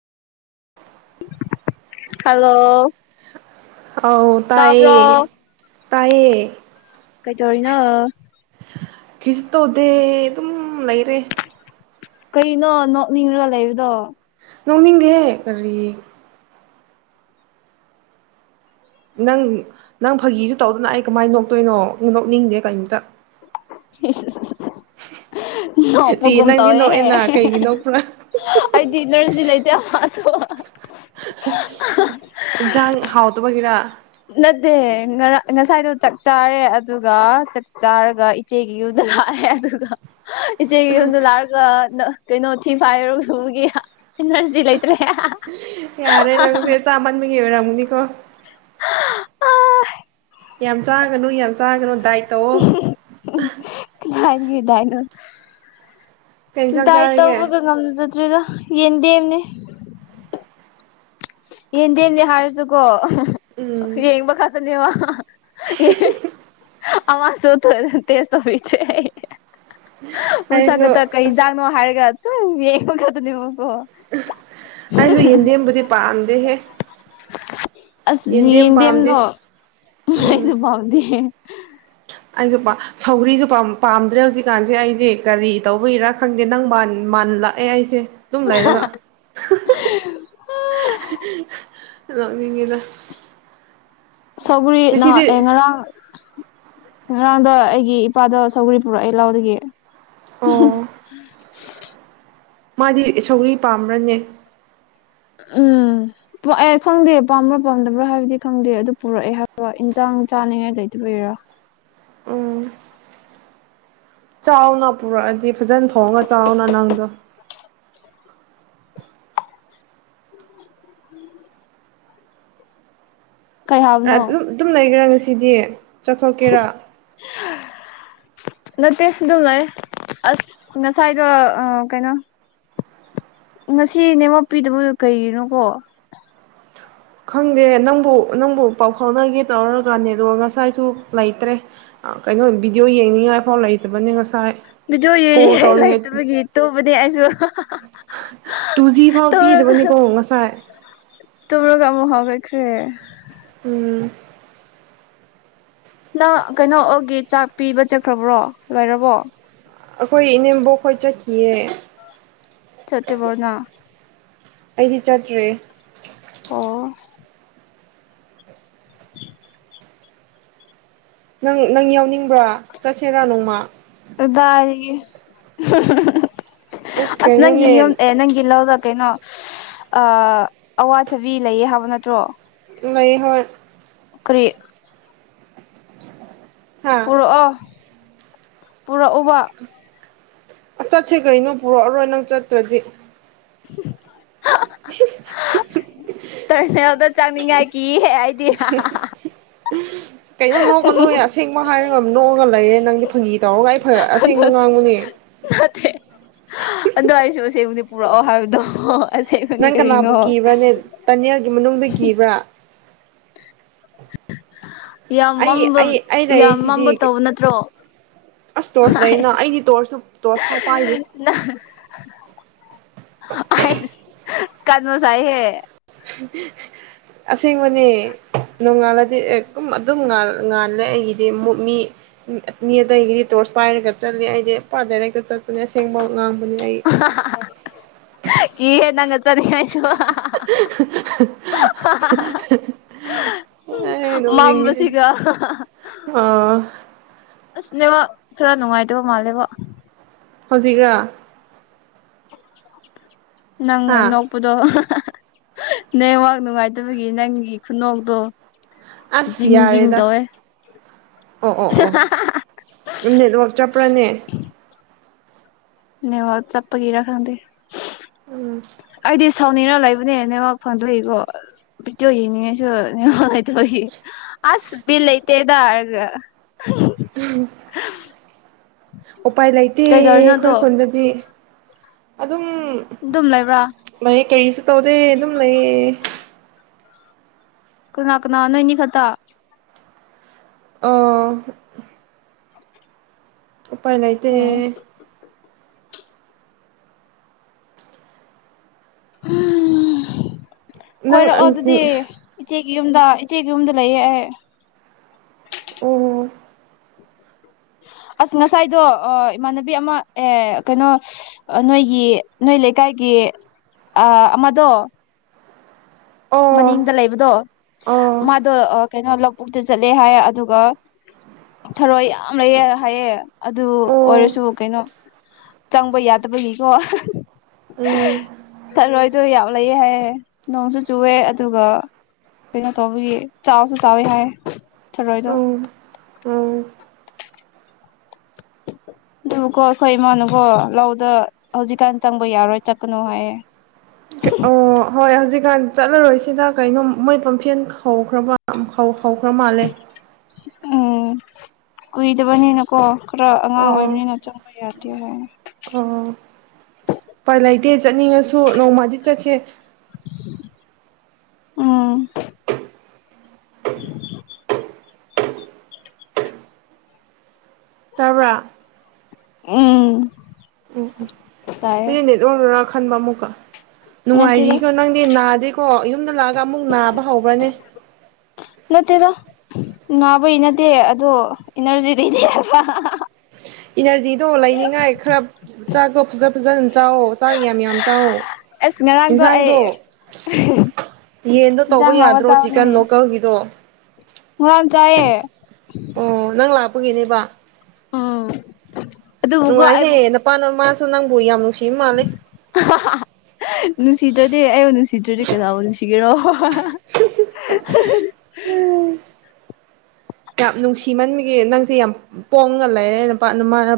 [inaudible] hello ꯑꯧ ꯇꯥꯕ꯭ꯔꯣ ꯇꯥꯏꯌꯦ ꯇꯥꯏꯌꯦ ꯀꯩꯇꯧꯔꯤꯅꯣ ꯀꯤꯁꯨ ꯇꯧꯗꯦ ꯑꯗꯨꯝ ꯂꯩꯔꯦ ꯀꯩꯅꯣ ꯅꯣꯛꯅꯤꯡꯔ ꯂꯩꯕꯗꯣ ꯅꯣꯡꯅꯤꯡꯗꯦꯍꯦ ꯀꯔꯤ ꯅꯪ ꯅꯪ ꯐꯥꯒꯤꯁꯨ ꯇꯧꯗꯅ ꯑꯩ ꯀꯃꯥꯏꯅ ꯅꯣꯛꯇꯣꯏꯅꯣ ꯅꯣꯛꯅꯤꯡꯗꯦ ꯀꯩꯝꯇ ꯏꯁꯏꯁꯏꯁ ꯆꯦ ꯅꯣꯞꯄꯒꯨꯝ ꯅꯪꯗꯤ ꯇꯧꯋꯦꯍꯦ ꯅꯣꯛꯑꯦꯅ ꯀꯩꯒꯤ ꯅꯣꯛꯄ꯭ꯔꯥ ꯑꯩꯗꯤ ꯏꯅꯔꯖꯤ ꯂꯩꯇꯦ [unintelligible] ꯏꯟꯁꯥꯡ ꯍꯥꯎꯇꯕꯒꯤꯔꯥ ꯅꯠꯇꯦ ꯉꯔꯥꯡ ꯉꯁꯥꯏꯗꯣ ꯆꯥꯛ ꯆꯥꯔꯦ ꯑꯗꯨꯒ ꯆꯥꯛ ꯆꯥꯔꯒ ꯏꯆꯦꯒꯤ ꯌꯨꯝꯗ ꯂꯥꯛꯑꯦ ꯑꯗꯨꯒ ꯏꯆꯦꯒꯤ ꯌꯨꯝꯗ ꯂꯥꯛꯔꯒ ꯀꯩꯅꯣ ꯊꯤ ꯐꯥꯔ ꯏꯔꯨꯂꯨꯕꯒꯤ ꯏꯅꯔꯖꯤ ꯂꯥꯏꯇ꯭ꯔꯦ ꯍꯥ ꯍꯥ ꯌꯥꯔꯦ ꯅꯡꯁꯦ ꯆꯥꯃꯟꯕꯒꯤ ꯑꯣꯏꯔꯝꯒꯅꯤꯀꯣ ꯌꯥꯝ ꯆꯥꯒꯅꯨ ꯌꯥꯝ ꯆꯥꯒꯅꯨ ꯗꯥꯏꯠ ꯇꯧꯑꯣ ꯀꯥꯏꯗꯒꯤ ꯗꯥꯏꯠꯅꯣ ꯀꯩ ꯏꯟꯁꯥꯡ ꯗꯥꯠꯏ ꯆꯥꯔꯤꯒꯦ ꯇꯧꯕꯒ ꯉꯝꯖꯗ꯭ꯔꯦꯗ ꯌꯦꯟꯗꯦꯝꯅꯦ ꯌꯦꯟꯗꯦꯝꯅꯦ ꯍꯥꯏꯔꯁꯨꯀꯣ ꯎꯝ ꯌꯦꯡꯕ ꯈꯛꯇꯅꯦꯕ ꯑꯃ ꯁꯨ ꯇꯦꯁ ꯇꯨꯕꯤꯗ꯭ꯔꯦꯌꯦ ꯃꯁꯛ ꯑꯩꯁꯨ ꯈꯛꯇ ꯀꯩ ꯏꯟꯖꯥꯡꯅꯣ ꯍꯥꯏꯔꯒ ꯁꯨꯝ ꯌꯦꯡꯕꯒꯛꯇꯅꯦꯕ ꯑꯩꯁꯨ ꯌꯦꯟꯗꯦꯝꯕꯨꯗꯤ ꯄꯥꯝꯗꯦꯍꯦ ꯑꯁ ꯌꯦꯟꯗꯦꯝ ꯄꯥꯝꯗꯦ ꯌꯦꯟꯗꯦꯝꯗꯣ ꯑꯩꯁꯨ ꯎꯝ ꯄꯥꯝꯗꯦ ꯑꯩꯁꯨ ꯁꯧꯒ꯭ꯔꯤꯁꯨ ꯄꯥꯝꯗ꯭ꯔꯦ ꯍꯧꯖꯤꯛꯀꯥꯟꯁꯦ ꯑꯩꯗꯤ ꯀꯔꯤ ꯇꯧꯕꯩꯔꯥ ꯈꯪꯗꯦ ꯅꯪ ꯃꯥꯟ ꯂꯥꯛꯑꯦ ꯑꯩꯁꯦ ꯑꯗꯨꯝ ꯂꯩꯔꯒ ꯅꯣꯛꯅꯤꯡꯉꯤꯗ ꯁꯧꯒꯔꯤ ꯅꯍꯥꯛ ꯉꯁꯤꯗꯤ ꯑꯦ ꯉꯔꯥꯡ ꯉꯔꯥꯡꯗ ꯑꯩꯒꯤ ꯏꯄꯥꯗ ꯁꯧꯒꯔꯤ ꯄꯨꯔꯛꯑꯦ ꯂꯥꯎꯗꯒꯤ [inaudible] ꯑꯣ ꯃꯥꯗꯤ ꯁꯧꯒꯔꯤ ꯄꯥꯝꯕ꯭ꯔꯅꯦ ꯎꯝ ꯑꯦ ꯈꯪꯗꯦ ꯄꯥꯝꯕ꯭ꯔꯥ ꯄꯥꯝꯗꯕ꯭ꯔꯥ ꯍꯥꯏꯕꯗꯤ ꯈꯪꯗꯦ ꯑꯗꯨ ꯄꯨꯔꯛꯑꯦ ꯍꯥꯏꯕꯔꯣ ꯏꯟꯁꯥꯡ ꯆꯥꯅꯤꯡꯉꯥꯏ ꯂꯩꯇꯕꯩꯏꯔ ꯎꯝ ꯆꯥꯎꯅ ꯄꯨꯔꯛꯑꯗꯤ ꯐꯖꯅ ꯊꯣꯡꯉꯒ ꯆꯥꯎꯅ ꯅꯪꯗꯣ [inaudible] ꯀꯩ ꯍꯥꯏꯕꯅꯣ ꯑꯗꯨꯝ ꯑꯗꯨꯝ ꯂꯩꯒꯦꯔ ꯉꯁꯤꯗꯤ ꯆꯠꯊꯣꯛꯀꯦꯔꯥ ꯅꯠꯇꯦ ꯑꯗꯨꯝ ꯂꯩ ꯑꯁ ꯉꯁꯥꯏꯗꯣ ꯑꯥ ꯀꯩꯅꯣ ꯉꯁꯤ ꯅꯦꯠꯋꯥꯛ ꯄꯤꯗꯕꯒꯤꯔ ꯀꯩꯒꯤꯅꯣꯀꯣ ꯈꯪꯗꯦ ꯅꯪꯕꯨ ꯅꯪꯕꯨ ꯄꯥꯎ ꯐꯥꯎꯅꯒꯦ ꯇꯧꯔꯒ ꯅꯦꯠꯋꯔꯛ ꯉꯁꯥꯏꯁꯨ ꯂꯩꯇ꯭ꯔꯦ ꯀꯩꯅꯣ ꯕꯤꯗꯤꯑꯣ ꯌꯦꯡꯅꯤꯡꯉꯥꯏꯐꯥꯎ ꯂꯩꯇꯕꯅꯤ ꯉꯁꯥꯏ ꯕꯤꯗꯤꯌꯣ ꯀꯣꯜ ꯌꯦꯡꯅꯤꯡꯉꯥꯏ ꯂꯩꯥꯏꯇꯕꯒꯤ ꯇꯨꯝꯕꯅꯤ ꯑꯩꯁꯨ ꯇꯨꯖꯤ ꯐꯥꯎ ꯇꯧꯔꯒ ꯄꯤꯗꯕꯅꯤꯀꯣ ꯉꯁꯥꯏ ꯀꯦ ꯎꯝ ꯅꯪ ꯀꯩꯅꯣꯒꯤ ꯆꯥꯛ ꯄꯤꯕ ꯆꯠꯈ꯭ꯔꯕ꯭ꯔꯣ ꯂꯣꯏꯔꯕꯣ ꯑꯈꯣꯏ ꯏꯅꯦꯝꯕꯣꯛ ꯈꯣꯏꯆꯠꯈꯤꯑꯦ ꯆꯠꯇꯤꯕꯣ ꯅꯪ ꯑꯩꯗꯤ ꯆꯠꯇ꯭ꯔꯦ ꯑꯣ ꯅꯪ ꯅꯪ ꯌꯥꯎꯅꯤꯡꯕ꯭ꯔꯥ ꯆꯠꯁꯦꯔꯥ ꯅꯣꯡꯃꯥ ꯀꯗꯥꯏꯗꯒꯤ ꯑꯁ ꯅꯪꯒꯤ ꯌꯨꯝ ꯑꯦ ꯅꯪꯒꯤ ꯂꯧꯗ ꯀꯩꯅꯣ ꯑꯋꯥꯊꯕꯤ ꯂꯩꯌꯦ ꯍꯥꯏꯕ ꯅꯠꯇ꯭ꯔꯣ ꯂꯩ ꯍꯣꯏ ꯀꯔꯤ ꯍꯥ ꯄꯨꯔꯛꯑꯣ ꯄꯨꯔꯛꯎꯕ ꯑꯁ ꯆꯠꯁꯤ ꯀꯩꯅꯣ ꯄꯨꯔꯛꯑꯔꯣꯏ ꯅꯪ ꯆꯠꯇ꯭ꯔꯗꯤ [unintelligible] ꯇꯔꯅꯦꯜꯗ ꯆꯥꯅꯤꯡꯉꯥꯏ ꯀꯤꯌꯦ ꯑꯩꯗꯤ ꯀꯩꯅꯣ ꯅꯣꯛꯀꯅꯣ ꯍꯦ ꯑꯁꯦꯡꯕ ꯍꯥꯏꯔꯒ ꯅꯣꯛꯑꯒ ꯂꯩꯔꯦ ꯅꯪꯗꯤ ꯐꯪꯒꯤ ꯇꯧꯔꯒ ꯑꯩ ꯑꯁꯦꯡꯕ ꯉꯥꯡꯕꯅꯦ ꯅꯠꯇꯦ ꯑꯗꯣꯏꯁꯨ ꯄꯨꯔꯛꯑꯣ ꯍꯥꯏꯕꯗꯣ ꯅꯪ ꯀꯔꯤꯅꯣ ꯀꯅꯥꯕꯨ ꯀꯤꯕ꯭ꯔꯥꯅꯦ ꯇꯅꯦꯜꯒꯤ ꯃꯅꯨꯡꯗ ꯀꯤꯕ꯭ꯔꯥ ꯌꯥꯝ ꯑꯩ ꯃꯝꯕ ꯑꯩ ꯑꯩ ꯌꯥꯝ ꯂꯩꯔꯤꯁꯤꯗꯤ ꯃꯝꯕ ꯇꯧꯕ ꯅꯠꯇ꯭ꯔꯣ ꯑꯁ ꯇꯣꯔꯁ ꯂꯩꯅ ꯑꯥꯏꯁ ꯑꯩꯗꯤ ꯇꯣꯔꯁꯨ ꯇꯣꯔꯁ ꯐꯥꯎ ꯄꯥꯏꯗꯦ ꯑꯩꯁ ꯀꯥꯟꯕꯁꯥꯏ ꯍꯦ ꯑꯁꯦꯡꯕꯅꯦ ꯅꯣꯡꯉꯥꯜꯂꯗꯤ ꯑꯗꯨꯝ ꯉꯥꯜꯂꯦ ꯑꯩꯒꯤꯗꯤ ꯃꯤ ꯃꯤ ꯑꯇꯩꯒꯤꯗꯤ ꯇꯧ ꯇꯣꯔꯁ ꯄꯥꯏꯔꯒ ꯆꯠꯂꯦ ꯑꯩꯗꯤ ꯄꯣꯔꯥ ꯗꯥꯏꯔꯦꯛꯇ ꯆꯠꯄꯅꯦ ꯑꯁꯦꯡꯕ ꯉꯥꯡ ꯍꯥꯍꯥꯍꯥ ꯀꯤꯍꯦ ꯅꯪꯒ ꯆꯠꯅꯤ ꯑꯩꯁꯨ ꯍꯥꯍꯥꯍꯥꯍꯥ ꯑꯦ ꯅꯤꯛꯅꯤꯡꯉꯤꯍꯦ ꯑ ꯑꯁ ꯅꯦꯠꯋꯥꯛ ꯈꯔ ꯅꯨꯡꯉꯥꯏꯇꯕ ꯃꯥꯜꯂꯦꯕꯣ ꯍꯧꯖꯤꯛꯔ ꯅꯪꯅ ꯍꯥ ꯅꯣꯛꯄꯗꯣ ꯅꯦꯠꯋꯥꯛ ꯅꯨꯡꯉꯥꯏꯇꯕꯒꯤ ꯅꯪꯒꯤ ꯈꯨꯅꯣꯛꯇꯣ ꯑꯁ ꯖꯤꯡ ꯖꯤꯡ ꯌꯥꯔꯦꯗ ꯇꯧꯋꯦ ꯑꯣ ꯑꯣ ꯑꯣ ꯅꯦꯠꯋꯥꯛ ꯆꯞꯄ꯭ꯔꯅꯦ ꯅꯦꯠꯋꯥꯛ ꯆꯞꯄꯒꯤꯔ ꯈꯪꯗꯦ ꯎꯝ ꯑꯩꯗꯤ ꯁꯥꯎꯅꯤꯡꯔ ꯂꯩꯕꯅꯦ ꯅꯦꯠꯋꯥꯛ ꯐꯪꯗꯕꯒꯤꯀꯣ ꯄꯤꯗꯤꯑꯣꯛꯇꯣ ꯌꯦꯡꯅꯤꯡꯉꯁꯨ ꯅꯦꯠꯋꯥꯛ ꯂꯩꯇꯕꯒꯤ ꯑꯁ ꯕꯤꯠꯂꯩꯇꯦꯗ ꯑꯒ ꯎꯄꯥꯏ ꯂꯩꯇꯦ ꯑꯩꯈꯣꯏ ꯈꯨꯟꯗꯗꯤ ꯑꯗꯨꯝ ꯑꯗꯨꯝ ꯂꯩꯕ꯭ꯔꯥ ꯎꯝ ꯂꯩꯑꯦ ꯀꯔꯤꯁꯨ ꯇꯧꯗꯦ ꯑꯗꯨꯝ ꯂꯩꯌꯦ ꯀꯅꯥ ꯀꯅꯥ ꯅꯣꯏꯅꯤ ꯈꯛꯇ ꯑꯣꯥ [inaudible] ꯎꯄꯥꯏ ꯂꯩꯥꯇꯦ ꯑꯣ ꯎꯝ ꯅꯪ ꯀꯣꯏꯔꯛꯑꯣ ꯑꯗꯨꯗꯤ ꯏꯆꯦꯒꯤ ꯌꯨꯝꯗ ꯏꯆꯦꯒꯤ ꯌꯨꯝꯗ ꯂꯩꯌꯦ ꯑꯦ ꯑꯣ [inaudible] ꯑꯁ ꯉꯁꯥꯏꯗꯣ ꯏꯃꯥꯟꯅꯕꯤ ꯑꯃ ꯑꯦ ꯀꯩꯅꯣ ꯅꯣꯏꯒꯤ ꯅꯣꯏ ꯂꯩꯀꯥꯏꯒꯤ ꯑꯥ ꯑꯃꯗꯣ ꯑꯣ ꯃꯅꯤꯡꯗ ꯂꯩꯕꯗꯣ ꯑꯣ ꯃꯥꯗꯣ ꯀꯩꯅꯣ ꯂꯧꯕꯨꯛꯇ ꯆꯠꯂꯦ ꯍꯥꯏꯌꯦ ꯑꯗꯨꯒ ꯊꯔꯣꯏ ꯌꯥꯝ ꯂꯩꯌꯦ ꯍꯥꯏꯌꯦ ꯑꯗꯨ ꯑꯣ ꯑꯣꯏꯔꯁꯨ ꯀꯩꯅꯣ ꯆꯪꯕ ꯌꯥꯗꯕꯒꯤꯀꯣ ꯎꯝ ꯊꯔꯣꯏꯗꯣ ꯌꯥꯝ ꯂꯩꯌꯦ ꯍꯥꯏꯌꯦ ꯅꯣꯡꯁꯨ ꯆꯨꯑꯦ ꯑꯗꯨꯒ ꯀꯩꯅꯣ ꯇꯧꯕꯒꯤ ꯆꯥꯎꯁꯨ ꯆꯥꯎꯋꯤ ꯍꯥꯏ ꯊꯔꯣꯏꯗꯣ ꯎꯝ ꯎꯝ [inaudible] ꯑꯗꯨꯕꯨꯀꯣ ꯑꯈꯣꯏ ꯏꯃꯥꯅꯀꯣ ꯂꯧꯗ ꯍꯧꯖꯤꯛꯀꯥꯟ ꯆꯪꯕ ꯌꯥꯔꯣꯏ ꯆꯠꯀꯅꯨ ꯍꯥꯏꯌꯦ ꯑꯣ ꯍꯣꯏ ꯍꯧꯖꯤꯛꯀꯥꯟ ꯆꯠꯂꯔꯣꯏꯁꯤꯗ ꯀꯩꯅꯣ ꯃꯣꯏ ꯄꯝꯐꯦꯜ ꯍꯧꯈ꯭ꯔꯕ ꯍꯧꯈ꯭ꯔ ꯃꯥꯜꯂꯦ ꯎꯝ ꯀꯨꯏꯗꯕꯅꯤꯅꯀꯣ ꯈꯔ ꯑꯉꯥꯡ ꯑꯣ ꯑꯣꯏꯕꯅꯤꯅ ꯆꯪ ꯌꯥꯗꯦ ꯍꯥꯏ ꯑꯣ ꯎꯄꯥꯏ ꯂꯩꯇꯦ ꯆꯠꯅꯤꯡꯉꯁꯨ ꯅꯣꯡꯃꯗꯤ ꯆꯠꯁꯦ ꯎꯝ ꯇꯥꯕ꯭ꯔ ꯎꯝ ꯇꯥꯏꯌꯦ ꯑꯩꯅ ꯅꯦꯠꯋꯥꯛꯅꯔꯥ ꯈꯟꯕ ꯑꯃꯨꯛꯀ ꯅꯠꯇꯦꯗ ꯅꯨꯡꯉꯥꯏꯔꯤꯀꯣ ꯅꯪꯗꯤ ꯅꯥꯗꯦꯀꯣ ꯌꯨꯝꯗ ꯂꯥꯛ ꯑꯃꯨꯛ ꯅꯥꯕ ꯍꯧꯕ꯭ꯔꯅꯦ ꯅꯕꯩ ꯅꯠꯇꯦ ꯏꯅꯔꯖꯤ ꯂꯩꯇꯦ ꯍꯥꯏꯕ ꯏꯅ꯭ꯔꯖꯤ ꯗꯣ ꯂꯩꯅꯤꯡꯉꯥꯏ ꯈꯔ ꯆꯥꯛꯗꯣ ꯐꯖ ꯐꯖꯅ ꯆꯥꯛꯑꯣ ꯆꯥꯛ ꯌꯥꯝ ꯌꯥꯝ ꯆꯥꯛꯑꯣ ꯉꯔꯥꯡꯗꯣ ꯑꯩ ꯌꯦꯟꯗꯣ ꯇꯧꯕ ꯏꯟꯖꯥꯡ ꯍꯥꯎꯕ ꯌꯥꯗ꯭ꯔꯣ ꯆꯤꯛꯀꯟ ꯆꯥꯕꯅꯤꯅꯦ ꯂꯣꯀꯜꯒꯤꯗꯣ ꯉꯔꯥꯡ ꯆꯥꯏꯌꯦ ꯅꯦꯕ ꯎꯝ ꯑꯗꯨꯕꯨꯀꯣ ꯅꯨꯡꯉꯥꯏꯍꯦ ꯅꯄꯥ ꯅꯃꯥꯁꯨ ꯅꯪꯕꯨ ꯌꯥꯝ ꯅꯨꯡ ꯍꯥꯍꯥ ꯅꯨꯡꯁꯤꯗ꯭ꯔꯗꯤ ꯑꯩꯕꯨ ꯅꯨꯡꯁꯤꯗ꯭ꯔꯗꯤ ꯀꯅꯥꯕꯨ ꯅꯨꯡꯁꯤꯒꯦꯔꯣ [unintelligible] ꯌꯥꯝ ꯅꯨꯡꯁꯤꯃꯟꯕꯒꯤ ꯅꯪꯁꯦ ꯌꯥꯝ ꯄꯣꯡꯉ ꯂꯩꯔꯦ ꯅꯄꯥ ꯅꯃꯥ ꯅ